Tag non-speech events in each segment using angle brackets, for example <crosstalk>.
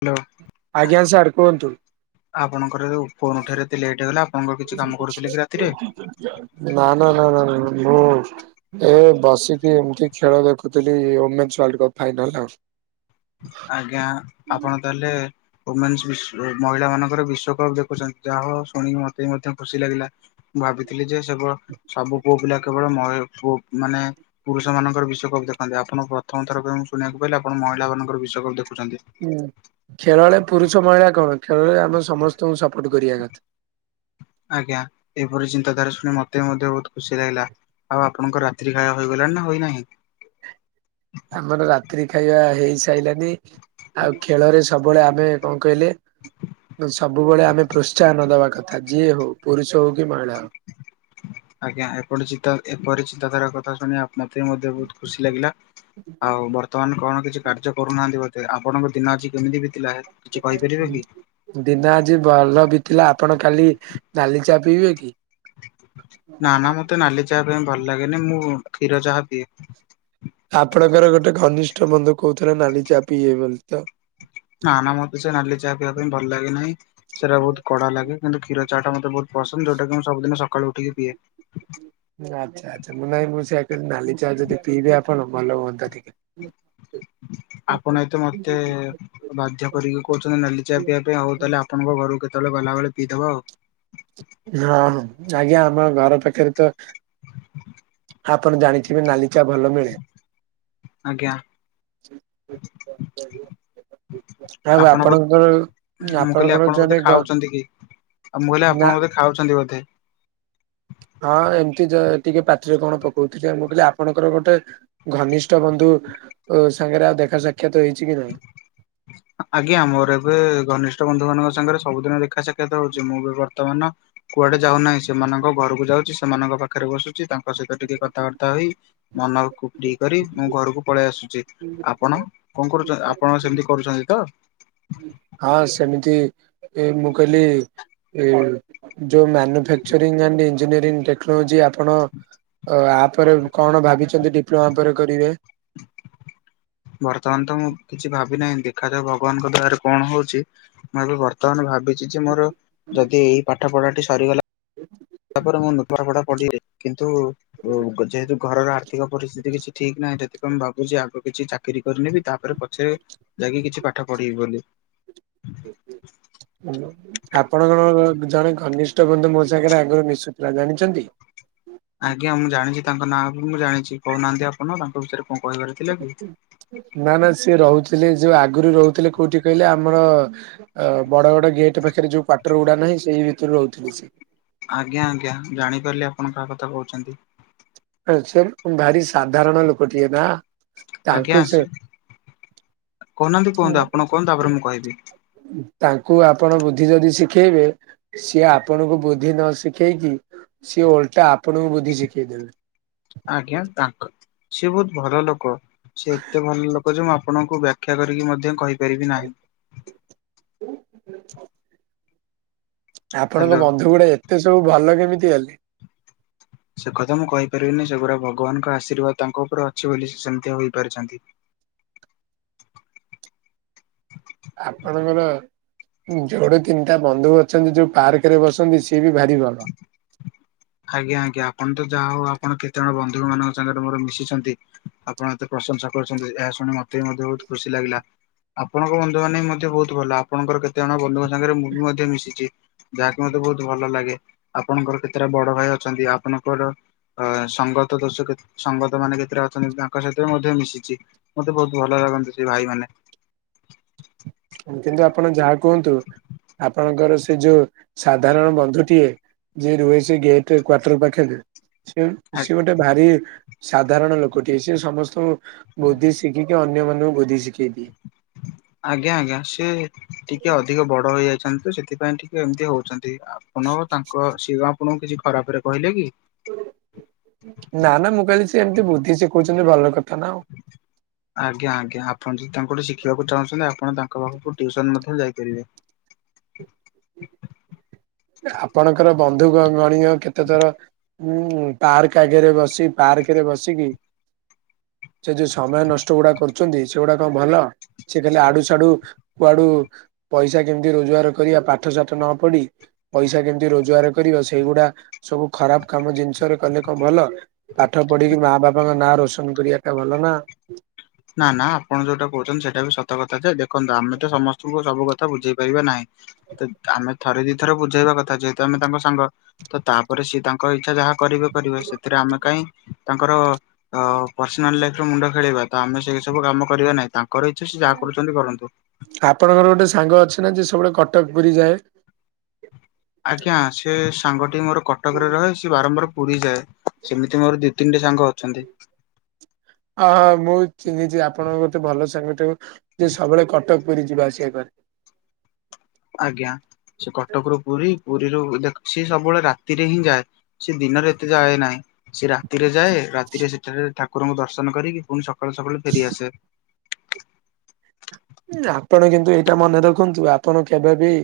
Hello ଆଜ୍ଞା sir କୁହନ୍ତୁ। ଆପଣଙ୍କର ଯୋଉ ଫୋନ ଉଠାଇବାରେ ଏତେ ଲେଟ ହେଇଗଲା ଆପଣଙ୍କର କିଛି କାମ କରୁଥିଲେ କି ରାତିରେ? ନା ନା ନା ନା ଭୁଲ୍ ମଏ ବସିକି ଏମିତି ଖେଳ ଦେଖୁଥିଲି ଓମେନ୍ସ ୱାର୍ଲ୍ଡ କପ୍ ଫାଇନାଲ ଆଉ। ଆଜ୍ଞା ଆପଣ ତାହେଲେ ଓମେନ୍ସ ବିଶ୍ବ ମହିଳା ମାନଙ୍କର ବିଶ୍ଵକପ ଦେଖୁଛନ୍ତି। ଯାହା ହେଉ ଶୁଣିକି ମତେ ବି ମଧ୍ୟ ଖୁସି ଲାଗିଲା। ମୁଁ ଭାବିଥିଲି ଯେ ସେ ସବୁ ପୁଅ ପିଲା କେବଳ ମହି ପୁ ମାନେ ପୁରୁଷ ମାନଙ୍କର ବିଶ୍ଵକପ ଦେଖନ୍ତି ଆପଣ ପ୍ରଥମ ଥର ପାଇଁ ମୁ ଶୁଣିବାକୁ ପାଇଲି ଆପଣ ମହିଳା ମାନଙ୍କ ଙ୍କର ବିଶ୍ଵକପ ଦେଖୁଛନ୍ତି। ଖେଳରେ ପୁରୁଷ ମହିଳା କଣ ଖେଳରେ ଆମେ ସମସ୍ତଙ୍କୁ ସପୋର୍ଟ କରିବା କଥା। ଆଜ୍ଞା ଏପରି ଚିନ୍ତାଧାରା ଶୁଣି ମତେ ମଧ୍ୟ ବହୁତ ଖୁସି ଲାଗିଲା। ଆଉ ଆପଣଙ୍କ ରାତ୍ରି ଖାଇବା ହୋଇଗଲାଣି ନା ହୋଇନାହିଁ? ଆମର ରାତ୍ରି ଖାଇବା ହେଇ ସାରିଲାଣି। ଆଉ ଖେଳରେ ସବୁବେଳେ ଆମେ କଣ କହିଲେ ସବୁବେଳେ ଆମେ ପ୍ରୋତ୍ସାହନ ଦବା କଥା ଯିଏ ହଉ ପୁରୁଷ ହଉ କି ମହିଳା ହଉ। ଆଜ୍ଞା ଏପରି ଚିତା ଏପରି ଚିନ୍ତାଧାରା କଥା ଶୁଣି ଆପ୍ ମତେ ବି ମଧ୍ୟ ବହୁତ ଖୁସି ଲାଗିଲା। ଆଉ ବର୍ତ୍ତମାନ କଣ କିଛି କାର୍ଯ୍ୟ କରୁନାହାନ୍ତି ବୋଧେ। ଆପଣଙ୍କ ଦିନ ଆଜି କେମିତି ବିତିଲା କିଛି କହିପାରିବେ କି? ଦିନ ଆଜି ଭଲ ବିତିଲା। ଆପଣ କାଲି ନାଲି ଚା ପିଇବେ କି? ନାଁ ନାଁ ମୋତେ ନାଲି ଚାହା ପାଇଁ ଭଲ ଲାଗେନି ମୁଁ କ୍ଷୀର ଚାହା ପିଏ। ଆପଣଙ୍କର ଗୋଟେ ଘନିଷ୍ଠ ବନ୍ଧୁ କହୁଥିଲେ ନାଲି ଚା ପିଇବେ ବୋଲି ତ। ନାଁ ନାଁ ମୋତେ ସେ ନାଲି ଚା ପିଇବା ପାଇଁ ଭଲ ଲାଗେ ନାହିଁ ସେଟା ବହୁତ କଡା ଲାଗେ। କିନ୍ତୁ କ୍ଷୀର ଚାହାଟା ମତେ ବହୁତ ପସନ୍ଦ ଯଉଟାକି ମୁଁ ସବୁଦିନ ସକାଳୁ ଉଠିକି ପିଏ। ଆଚ୍ଛା ଆଚ୍ଛା ମୁଁ ନାହିଁ ମୁଁ ସେଇଆ କହିଲି ନାଲି ଚା ଯଦି ପିଇବେ ଆପଣ ଭଲ ହୁଅନ୍ତା ଟିକେ। ଆପଣ ଏତେ ମତେ ବାଧ୍ୟ କରିକି କହୁଛନ୍ତି ନାଲି ଚା ହଁ ପିଇବା ପାଇଁ ହୋଉ ତାହେଲେ ଆପଣଙ୍କ ଘରକୁ କେତେବେଳେ ଗଲାବେଳେ ପିଇଦବା ଆଉ। ହଁ ହଁ ଆଜ୍ଞା ଆପଣ ଘର ପାଖରେ ତ ହଁ ଆପଣ ଜାଣିିଥିବେ ନାଲି ଚା ଭଲ ମିଳେ। ଆଜ୍ଞା ଆଉ ଆପଣ ବୋ ଆପଣଙ୍କର ଆପଣଙ୍କର ଜଣେ ଘ ଆଉଁ ମୁ କହିଲି ଆପଣ ବୋଧେ ଖାଉଛନ୍ତି ବୋଧେ। ହଁ ଏମିତି ଦ ଟିକେ ପାଟିରେ କଣ ପକଉଥିଲି। ମୁଁ କହିଲି ଆପଣଙ୍କର ଗୋଟେ ଘନିଷ୍ଠ ବନ୍ଧୁ ସାଙ୍ଗରେ ଆଉ ଦେଖା ସା କ୍ଷାତ ହେଇଛି କି ନାହିଁ? ଆଜ୍ଞା ମୋର ଏବେ ଘନିଷ୍ଠ ବନ୍ଧୁ ମାନଙ୍କ ସାଙ୍ଗରେ ସବୁଦିନ ଦେଖା ସାକ୍ଷାତ ହୋଉଛି ମୁଁ ବି ବର୍ତ୍ତମାନ କୁଆଡେ ଯାଉନାହିଁ ସେମାନଙ୍କ ଘରକୁ ଯାଉଛି ସେମାନଙ୍କ ପାଖରେ ବସୁଛି ତାଙ୍କୁ ତାଙ୍କ ସହିତ ଟିକେ କଥାବାର୍ତ୍ତା ହୋଇ ମନକୁ ଫ୍ରି କରି ମୁଁ ଘରକୁ ପଳେଇ ଆସୁଛି। ଆପଣ? କଣ କରୁଛନ୍ତି? ଆପଣ ସେମିତି କରୁଛନ୍ତି ତ? ହଁ ସେମିତି ଏ ମୁଁ କହିଲି ଏ ଯୋଉ ମ୍ୟାନୁଫାକଚରିଙ୍ଗ ଆଣ୍ଡ ଇଞ୍ଜିନିୟରି ଟେକ୍ନୋଲୋଜି ଆପଣ ଆପରେ କଣ ଭାବିଛନ୍ତି ଡିପ୍ଲୋମା ପରେ କରିବେ? ବର୍ତ୍ତମାନ ତ ମୁଁ କିଛି ଭାବି ନାହିଁ ଦେଖାଯାଉ ଭଗବାନଙ୍କ ଦୟାରୁ କଣ ହଉଛି। ମୁଁ ଏବେ ବର୍ତ୍ତମାନ ଭାବିଛି ଯେ ମୋର ଯଦି ଏଇ ପାଠ ପଢାଟି ସରିଗଲା। ଏ ତାପରେ ମୁଁ ନୂତନ ପଢା ପଢିବି, କିନ୍ତୁ ଯେହେତୁ ଘରର ଆର୍ଥିକ ପରିସ୍ଥିତି କିଛି ଠିକ ନାହିଁ ସେଥିପାଇ ମୁଁ ଭାବୁଛି ଆଗ କିଛି ଚାକିରି କରିନେବି ତାପରେ ପଛେ ଯାଇକି କିଛି ପାଠ ପଢିବି ବୋଲି। ହୁଁ। ଆପଣଙ୍କର ଜଣେ ଘନିଷ୍ଠ ବନ୍ଧୁ ମୋ ସାଙ୍ଗରେ ଆଗରୁ ମିଶୁଥିଲା, ଜାଣିଛନ୍ତି? ଆଜ୍ଞା ମୁଁ ଜାଣିଛି ତାଙ୍କ ନାଁ ବି ମୁଁ ଜାଣିଛି କହୁନାହାନ୍ତି ଆପଣ ତାଙ୍କ ବିଷୟରେ କଣ କହିବାର ଅଛି। ନା ନା ସିଏ ରହୁଥିଲେ, ଯୋଉ ଆଗରୁ ରହୁଥିଲେ କୋଉଠି କହିଲେ ଆମର ଅ ବଡ ବଡ ଗେଟ୍ ପାଖରେ ଯୋଉ କ୍ୱାଟର ଗୁଡା ନାହିଁ ସେଇ ଭିତରୁ ରହୁଥିଲେ ସିଏ। ଆଜ୍ଞା ଆଜ୍ଞା ଜାଣିପାରିଲି ଆପଣ କାହା କଥା କହୁଛନ୍ତି। କିନ୍ତୁ ଭାରି ସାଧାରଣ ଲୋକଟିଏ ନା? ଆଜ୍ଞା ତାଙ୍କୁ ସେ ଆସିବି, କହୁନାହାନ୍ତି କୁହନ୍ତୁ ଆପଣ କୁହନ୍ତୁ ତାପରେ ମୁଁ କହିବି। ତାଙ୍କୁ ଆପଣ ବୁଦ୍ଧି ଯଦି ଶିଖେଇବେ ସିଏ ଆପଣଙ୍କୁ ବୁଦ୍ଧି ନ ଶିଖେଇକି, ସିଏ ଓଲଟା ଆପଣଙ୍କୁ ବୁଦ୍ଧି ଶିଖେଇ ଦେବେ। ଆଜ୍ଞା ତାଙ୍କ, ସିଏ ବହୁତ ଭଲ ଲୋକ। ସେ ଏତେ ଭଲ ଲୋକ ଯେ ମୁଁ ଆପଣଙ୍କୁ ବାଖ୍ୟା କରିକି ମଧ୍ୟ କହିପାରିବି ନାହିଁ। ହ ଆପଣଙ୍କ ହ୍ୟାଲୋ। ବନ୍ଧୁ ଗୁଡା ଏତେ ସବୁ ଭଲ କେମିତି ହେଲେ? ସେ କଥା ମୁଁ କହିପାରିବିନି, ସେଗୁଡ଼ା ଭଗବାନଙ୍କ ଆଶୀର୍ବାଦ ତାଙ୍କ ଉପରେ ଅଛି ବୋଲି ସେ ସେମିତି ହୋଇପାରିଛନ୍ତି। ହ ଆପଣଙ୍କର ଯୋଉଠୁ ତିନିଟା ବନ୍ଧୁ ଅଛନ୍ତି ଯୋଉ ପାର୍କ ରେ ବସନ୍ତି ସିଏ ବି ଭାରି ଭଲ। ଁ ଆଜ୍ଞା ଆଜ୍ଞା, ଆପଣ ତ ଯାହା ହଉ ଆପଣ କେତେ ଜଣ ବନ୍ଧୁ ମାନଙ୍କ ସାଙ୍ଗରେ ମୋର ମିଶିଛନ୍ତି। ଆପଣ ଏତେ ପ୍ରଶଂସା କରୁଛନ୍ତି, ଏହା ଶୁଣି ମତେ ବି ମଧ୍ୟ ବହୁତ ଖୁସି ଲାଗିଲା। ଆପଣଙ୍କ ବନ୍ଧୁମାନେ ମଧ୍ୟ ବହୁତ ଭଲ, ଆପଣଙ୍କର କେତେଜଣ ବନ୍ଧୁଙ୍କ ସାଙ୍ଗରେ ମୁଁ ବି ମଧ୍ୟ ମିଶିଛି। ଯାହାକି ମତେ ବହୁତ ଭଲ ଲାଗେ, ଆପଣଙ୍କର କେତେଟା ବଡ ଭାଇ ଅଛନ୍ତି ଆପଣଙ୍କର। ଅ ସଙ୍ଗତ ଦୋଷ ସଙ୍ଗତ ମାନେ କେତେଟା ଅଛନ୍ତି ତାଙ୍କ ସହିତ ମଧ୍ୟ ମିଶିଛି। ମତେ ବହୁତ ଭଲ ଲାଗନ୍ତି ସେ ଭାଇ ମାନେ। କିନ୍ତୁ ଆପଣ ଯାହା କୁହନ୍ତୁ ଆପଣଙ୍କର ସେ ଯୋଉ ସାଧାରଣ ବନ୍ଧୁଟିଏ, ଯିଏ ରୁହେ ସେ ଗେଟରେ କ୍ଵାର୍ଟର ପାଖରେ, ସେ ସେ ଗୋଟେ ଟେ ଭାରି ସାଧାରଣ ଲୋକଟିଏ, ସେ ସମସ୍ତଙ୍କୁ ବୁଦ୍ଧି ଶିଖିକି ଅନ୍ୟମାନନଙ୍କୁ ବୁଦ୍ଧି ଶିଖେଇ ଦିଏ। ଆଜ୍ଞା ଆଜ୍ଞା, ସେ ଟିକେ ଅଧିକ ବଡ ହେଇଯାଇଛନ୍ତି ତ ସେଥିପାଇଁ ଟିକେ ଏମିତି ହଉଛନ୍ତି। ଆପଣ ତାଙ୍କ, ସିଏ କଣ ଆପଣଙ୍କୁ କିଛି ଖରାପ ରେ କହିଲେ କି? ନା ନା ମୁଁ କହିଲି ସେ ଏମିତି ବୁଦ୍ଧି ଶିଖଉଛନ୍ତି ଭଲ କଥା ନା ଆଉ। <unintelligible> ଆଜ୍ଞା ଆଜ୍ଞା ଆପଣ ଯଦି ତାଙ୍କ ଠୁ ଶିଖିବାକୁ ଚାହୁଁଛନ୍ତି, ଆପଣ ତାଙ୍କ ପାଖକୁ ଟିଉସନ ମଧ୍ୟ ଯାଇପାରିବେ। ଆପଣଙ୍କର ବନ୍ଧୁଗଣ କେତେ ଥର ହୁଁ ପାର୍କ ଆଗରେ ବସି, ପାର୍କରେ ବସିକି ସେ ଯୋଉ ସମୟ ନଷ୍ଟ ଗୁଡା କରୁଛନ୍ତି, ସେଗୁଡା କଣ ଭଲ? ସେ ଖାଲି ଆଡୁ ସାଡୁ କୁଆଡୁ ପଇସା କେମିତି ରୋଜଗାର କରିବା ପାଠସଠ ନ ପଢି ପଇସା କେମିତି ରୋଜଗାର କରିବା, ସେଇଗୁଡା ସବୁ ଖରାପ କାମ ଜିନିଷରେ କଲେ କଣ ଭଲ? ପାଠ ପଢିକି ମା ବାପାଙ୍କ ନାଁ ରୋଶନ କରିବା ଟା ଭଲ ନା। ନା ନା ଆପଣ ଯୋଉଟା କହୁଛନ୍ତି ସେଇଟା ବି ସତ କଥା ଯେ, ଦେଖନ୍ତୁ ଆମେ ତ ସମସ୍ତଙ୍କୁ ସବୁ କଥା ବୁଝେଇ ପାରିବା ନାହିଁ। ତ ଆମେ ଥରେ ଦିଥରେ ବୁଝେଇବା କଥା। ଯେହେତୁ ଆମେ ତାଙ୍କ ସାଙ୍ଗ। ତ ତାପରେ ସିଏ ତାଙ୍କ ଇଚ୍ଛା ଯାହା କରିବେ କରିବେ। ସେଥିରେ ଆମେ କାହିଁ ତାଙ୍କର ପର୍ସିନାଲ୍ ଲାଇଫ୍ ରେ ମୁଣ୍ଡ ଖେଳେଇବା। ତ ଆମେ ସେଇ ସବୁ କାମ କରିବା ନାହିଁ। ତାଙ୍କର ଇଚ୍ଛା ସେ ଯାହା କରୁଛନ୍ତି କରନ୍ତୁ। ଆପଣଙ୍କର ଗୋଟେ ସାଙ୍ଗ ଅଛି ନା। ଯିଏ ସବୁବେଳେ କଟକ ପୁରୀ ଯାଏ। ଆଜ୍ଞା ସେ ସାଙ୍ଗଟି ମୋର କଟକରେ ରହେ। ସେ ବାରମ୍ବାର ପୁରୀ ଯାଏ। ସେମିତି ମୋର ଦି ତିନି ଟା ସାଙ୍ଗ ଅଛନ୍ତି। ହଁ ହଁ ମୁଁ ଚିହ୍ନିଚି ଆପଣଙ୍କ ବୋହୁତୁ ଭଲ ସାଙ୍ଗ କୁ ଯେ ସବୁବେଳେ କଟକ ପୁରୀ ଯିବା ଆସିବା କରେ। ଆଜ୍ଞା। ସେ କଟକରୁୁ ପୁରୀ ପୁରୀରୁ ଦେଖ ସେ ସବୁବେଳେ ରାତିରେ ହିଁ ଯାଏ। ସେ ଦିନରେ ଏତେ ଯାଏ ନାହିଁ। ସେ ରାତିରେ ଯାଏ। ରାତିରେ ସେଠାରେ ଠାକୁରଙ୍କୁ ଦର୍ଶନ କରିକି ଫୁଣି ସକାଳୁ ସକାଳୁ ଫେରିଆସେ। ଆପଣ କିନ୍ତୁ ଏଇଟା ମନେ ରଖନ୍ତୁ। ଆପଣ କେବେ ବି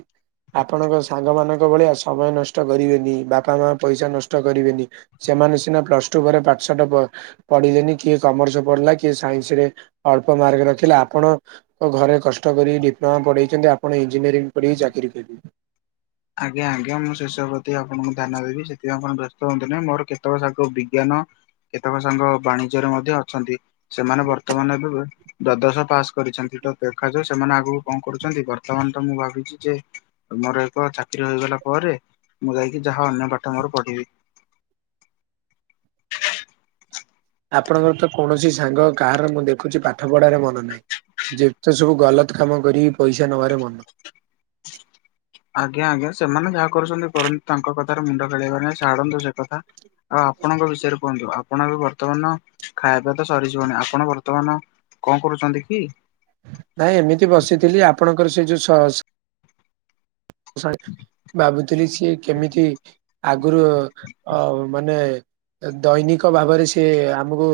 ଆପଣଙ୍କ ସାଙ୍ଗ ମାନଙ୍କ ଭଳିଆ ସମୟ ନଷ୍ଟ କରିବେନି। ବାପା ମା ପଇସା ନଷ୍ଟ କରିବେନି। ସେମାନେ ସିନା ପ୍ଲସ ଟୁ ପରେ ପାଠସାଠ ପ ପଢିଲେନି କିଏ କମର୍ସ ପଢିଲା। କିଏ ସାଇନ୍ସ ରେ ଅଳ୍ପ ମାର୍କ ରଖିଲା। ଆପଣ ଘରେ କଷ୍ଟ କରି ଡିପ୍ଲୋମା ପଢେଇଛନ୍ତି। ଆପଣ ଇଞ୍ଜିନିୟରିଂ ପଢିକି ଚାକିରି କରିବେ। ଆଜ୍ଞା। ଆଜ୍ଞା। ମୁଁ ସେସବୁ ପ୍ରତି ଆପଣଙ୍କୁ ଧ୍ୟାନ ଦେବି। ସେଥିପାଇଁ ଆପଣ ବ୍ୟସ୍ତ ହୁଅନ୍ତୁନି ମୋର କେତେବେଳେ ସାର୍ କୋ ବିଜ୍ଞାନ କେତେକ ସାଙ୍ଗ ବାଣିଜ୍ୟରେ ମଧ୍ୟ ଅଛନ୍ତି। ସେମାନେ ବର୍ତ୍ତମାନ ଏବେ ଦ୍ଵାଦଶ ପାସ୍ କରିଛନ୍ତି। ତ ଦେଖାଯାଉ ସେମାନେ ଆଗକୁ କଣ କରୁଛନ୍ତି। ବର୍ତ୍ତମାନ ତ ମୁଁ ଭାବିଛି ଯେ ମୋର ଏକ ଚାକିରୀ ହୋଇଗଲା ପରେ। ମୁଁ ଯାଇକି ଯାହା ଅନ୍ୟ ପାଠ ମୋର ପଢିବି। ଆପଣଙ୍କର ତ କୌଣସି ସାଙ୍ଗ କାହାର ମୁଁ ଦେଖୁଛି ପାଠ ପଢାରେ ମନ ନାହିଁ। ଯେତେ ସବୁ ଗଲତ୍ କାମ କରିକି ପଇସା ନବାରେ ମନ। ଆଜ୍ଞା ଆଜ୍ଞା ସେମାନେ ଯାହା କରୁଛନ୍ତି କରନ୍ତୁ। ତାଙ୍କ କଥାରେ ମୁଣ୍ଡ ଖେଳେଇବା ନାହିଁ ଛାଡ଼ନ୍ତୁ। ସେ କଥା ଆଉ ଆପଣଙ୍କ ବିଷୟରେ କୁହନ୍ତୁ। ଆପଣ ଏବେ ବର୍ତ୍ତମାନ ଖାଇବା ତ ସରିଯିବଣି। ଆପଣ ବର୍ତ୍ତମାନ କଣ କରୁଛନ୍ତି କି? ନାଇଁ ଏମିତି ବସିଥିଲି। ଆପଣଙ୍କର ସେ ଯୋଉ ସସ୍‌ ଭାବୁଥିଲି ସିଏ କେମିତି ଆଗରୁ ଅ ମାନେ ଦୈନିକ ଭାବରେ ସି ଆମକୁ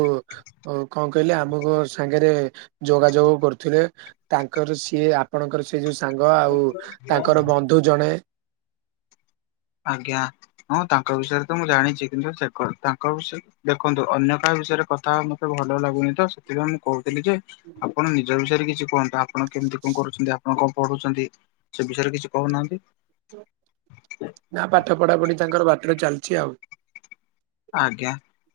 ଓ କଣ କହିଲେ ଆମ କ ସାଙ୍ଗରେ ଯୋଗାଯୋଗ କରୁଥିଲେ। ତାଙ୍କର ସିଏ ଆ ପଣଙ୍କର ସେଇ ଯୋଉ ସାଙ୍ଗ। ଆଉ ତାଙ୍କର ବନ୍ଧୁ ଜଣେ ଆଜ୍ଞା। ହଁ ତାଙ୍କ ବିଷୟରେ ତ ମୁଁ ଜାଣିଛି। କିନ୍ତୁ ସେ ତାଙ୍କ ବିଷୟରେ ଦେଖନ୍ତୁ ଅନ୍ୟ କାହା ବିଷୟରେ କଥା ହବା ମତେ ଭଲ ଲାଗୁନି ତ ସେଥିପାଇଁ ମୁଁ କହୁଥିଲି ଯେ ଆପଣ ନିଜ ବିଷୟରେ କିଛି କୁହନ୍ତୁ ଆ ପଣ କେମିତି କଣ କରୁଛନ୍ତି। ଆପଣ କଣ ପଢୁଛନ୍ତି ସେ ବିଷୟରେ କିଛି କହୁନାହାନ୍ତି? ନା ପାଠ ପଢା ପଢି ତାଙ୍କର ବାଟରେ ଚାଲିଛି ଆଉ। ଆଜ୍ଞା।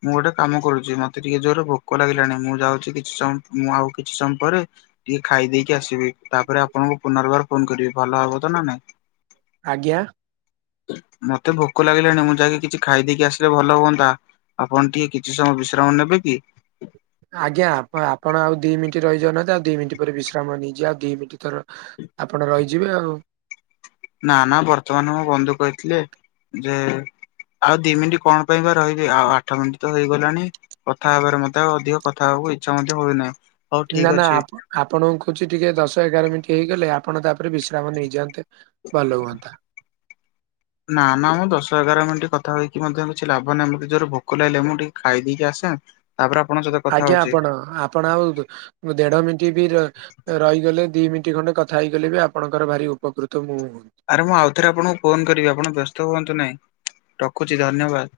ମୁଁ ଗୋଟେ କାମ କରୁଛି। ମତେ ଟିକେ ଜୋରରେ ଭୋକ ଲାଗିଲାଣି ମୁଁ ଯାଉଛି କିଛି ସମୟ ମୁଁ ଆଉ କିଛି ସମୟ ପରେ ଟିକେ ଖାଇଦେଇକି ଆସିବି ତାପରେ ଆପଣଙ୍କୁ ପୁନର୍ବାର ଫୋନ କରିବି ଭଲ ହବ ତ ନା ନାଇଁ? ଆଜ୍ଞା। ମତେ ଭୋକ ଲାଗିଲାଣି। ମୁଁ ଯାଇକି କିଛି ଖାଇଦେଇକି ଆସିଲେ ଭଲ ହୁଅନ୍ତା। ଆପଣ ଟିକେ କିଛି ସମୟ ବିଶ୍ରାମ ନେବେ କି? ଆଜ୍ଞା ଆପଣ ଆଉ ଦି ମିନିଟ ରହିଯାଉନାହାନ୍ତି। ଆଉ ଦି ମିନିଟ ପରେ ବିଶ୍ରାମ ନେଇଯିବା ଆଉ ଦି ମିନିଟ ଥର ଆପଣ ରହିଯିବେ ଆଉ। ନା ନା ବର୍ତ୍ତମାନ ମୋ ବନ୍ଧୁ କହିଥିଲେ ଯେ ଆଉ ଦି ମିନିଟ୍ କଣ ପାଇଁ ବା ରହିବି ଆଉ ଆଠ ମିନିଟ୍ ତ ହେଇଗଲାଣି। କଥା ହେବାରେ ମଧ୍ୟ ଅଧିକ କଥା ହବାକୁ ଇଚ୍ଛା ମଧ୍ୟ ହୋଉନି ନାହିଁ। ନା ନା ଆପ ଆପଣଙ୍କୁ କହୁଛି ଟିକେ ଦଶ ଏଗାର ମିନିଟ୍ ହେଇଗଲେ ଆପଣ ତାପରେ ବିଶ୍ରାମ ନେଇଯାଆନ୍ତେ ଭଲ ହୁଅନ୍ତା। ନା ନା ମୁଁ ଦଶ ଏଗାର ମିନିଟ୍ କଥା ହେଇକି ମଧ୍ୟ କିଛି ଲାଭ ନାହିଁ। ମୋତେ ଜୋର ଭୋକ ଲାଗିଲେ ମୁଁ ଟିକେ ଖାଇଦେଇକି ଆସେ। ତାପରେ ଆପଣଙ୍କ ସହିତ କଥା ଆଜ୍ଞା ହଉଛି ଆପଣ ଆପଣ ଆଉ ଦେଢ ମିନିଟ୍ ବି ରହିଗଲେ ଦି ମିନିଟ୍ ଖଣ୍ଡେ କଥା ହେଇଗଲେ ବି ଆପଣଙ୍କର ଭାରି ଉପକୃତ ମୁଁ ହୁଅନ୍ତି। ଆରେ ମୁଁ ଆଉଥରେ ଆପଣଙ୍କୁ ଫୋନ୍ କରିବି ଆପଣ ବ୍ୟସ୍ତ ହୁଅନ୍ତୁ ନାହିଁ ରଖୁଛି ଧନ୍ୟବାଦ।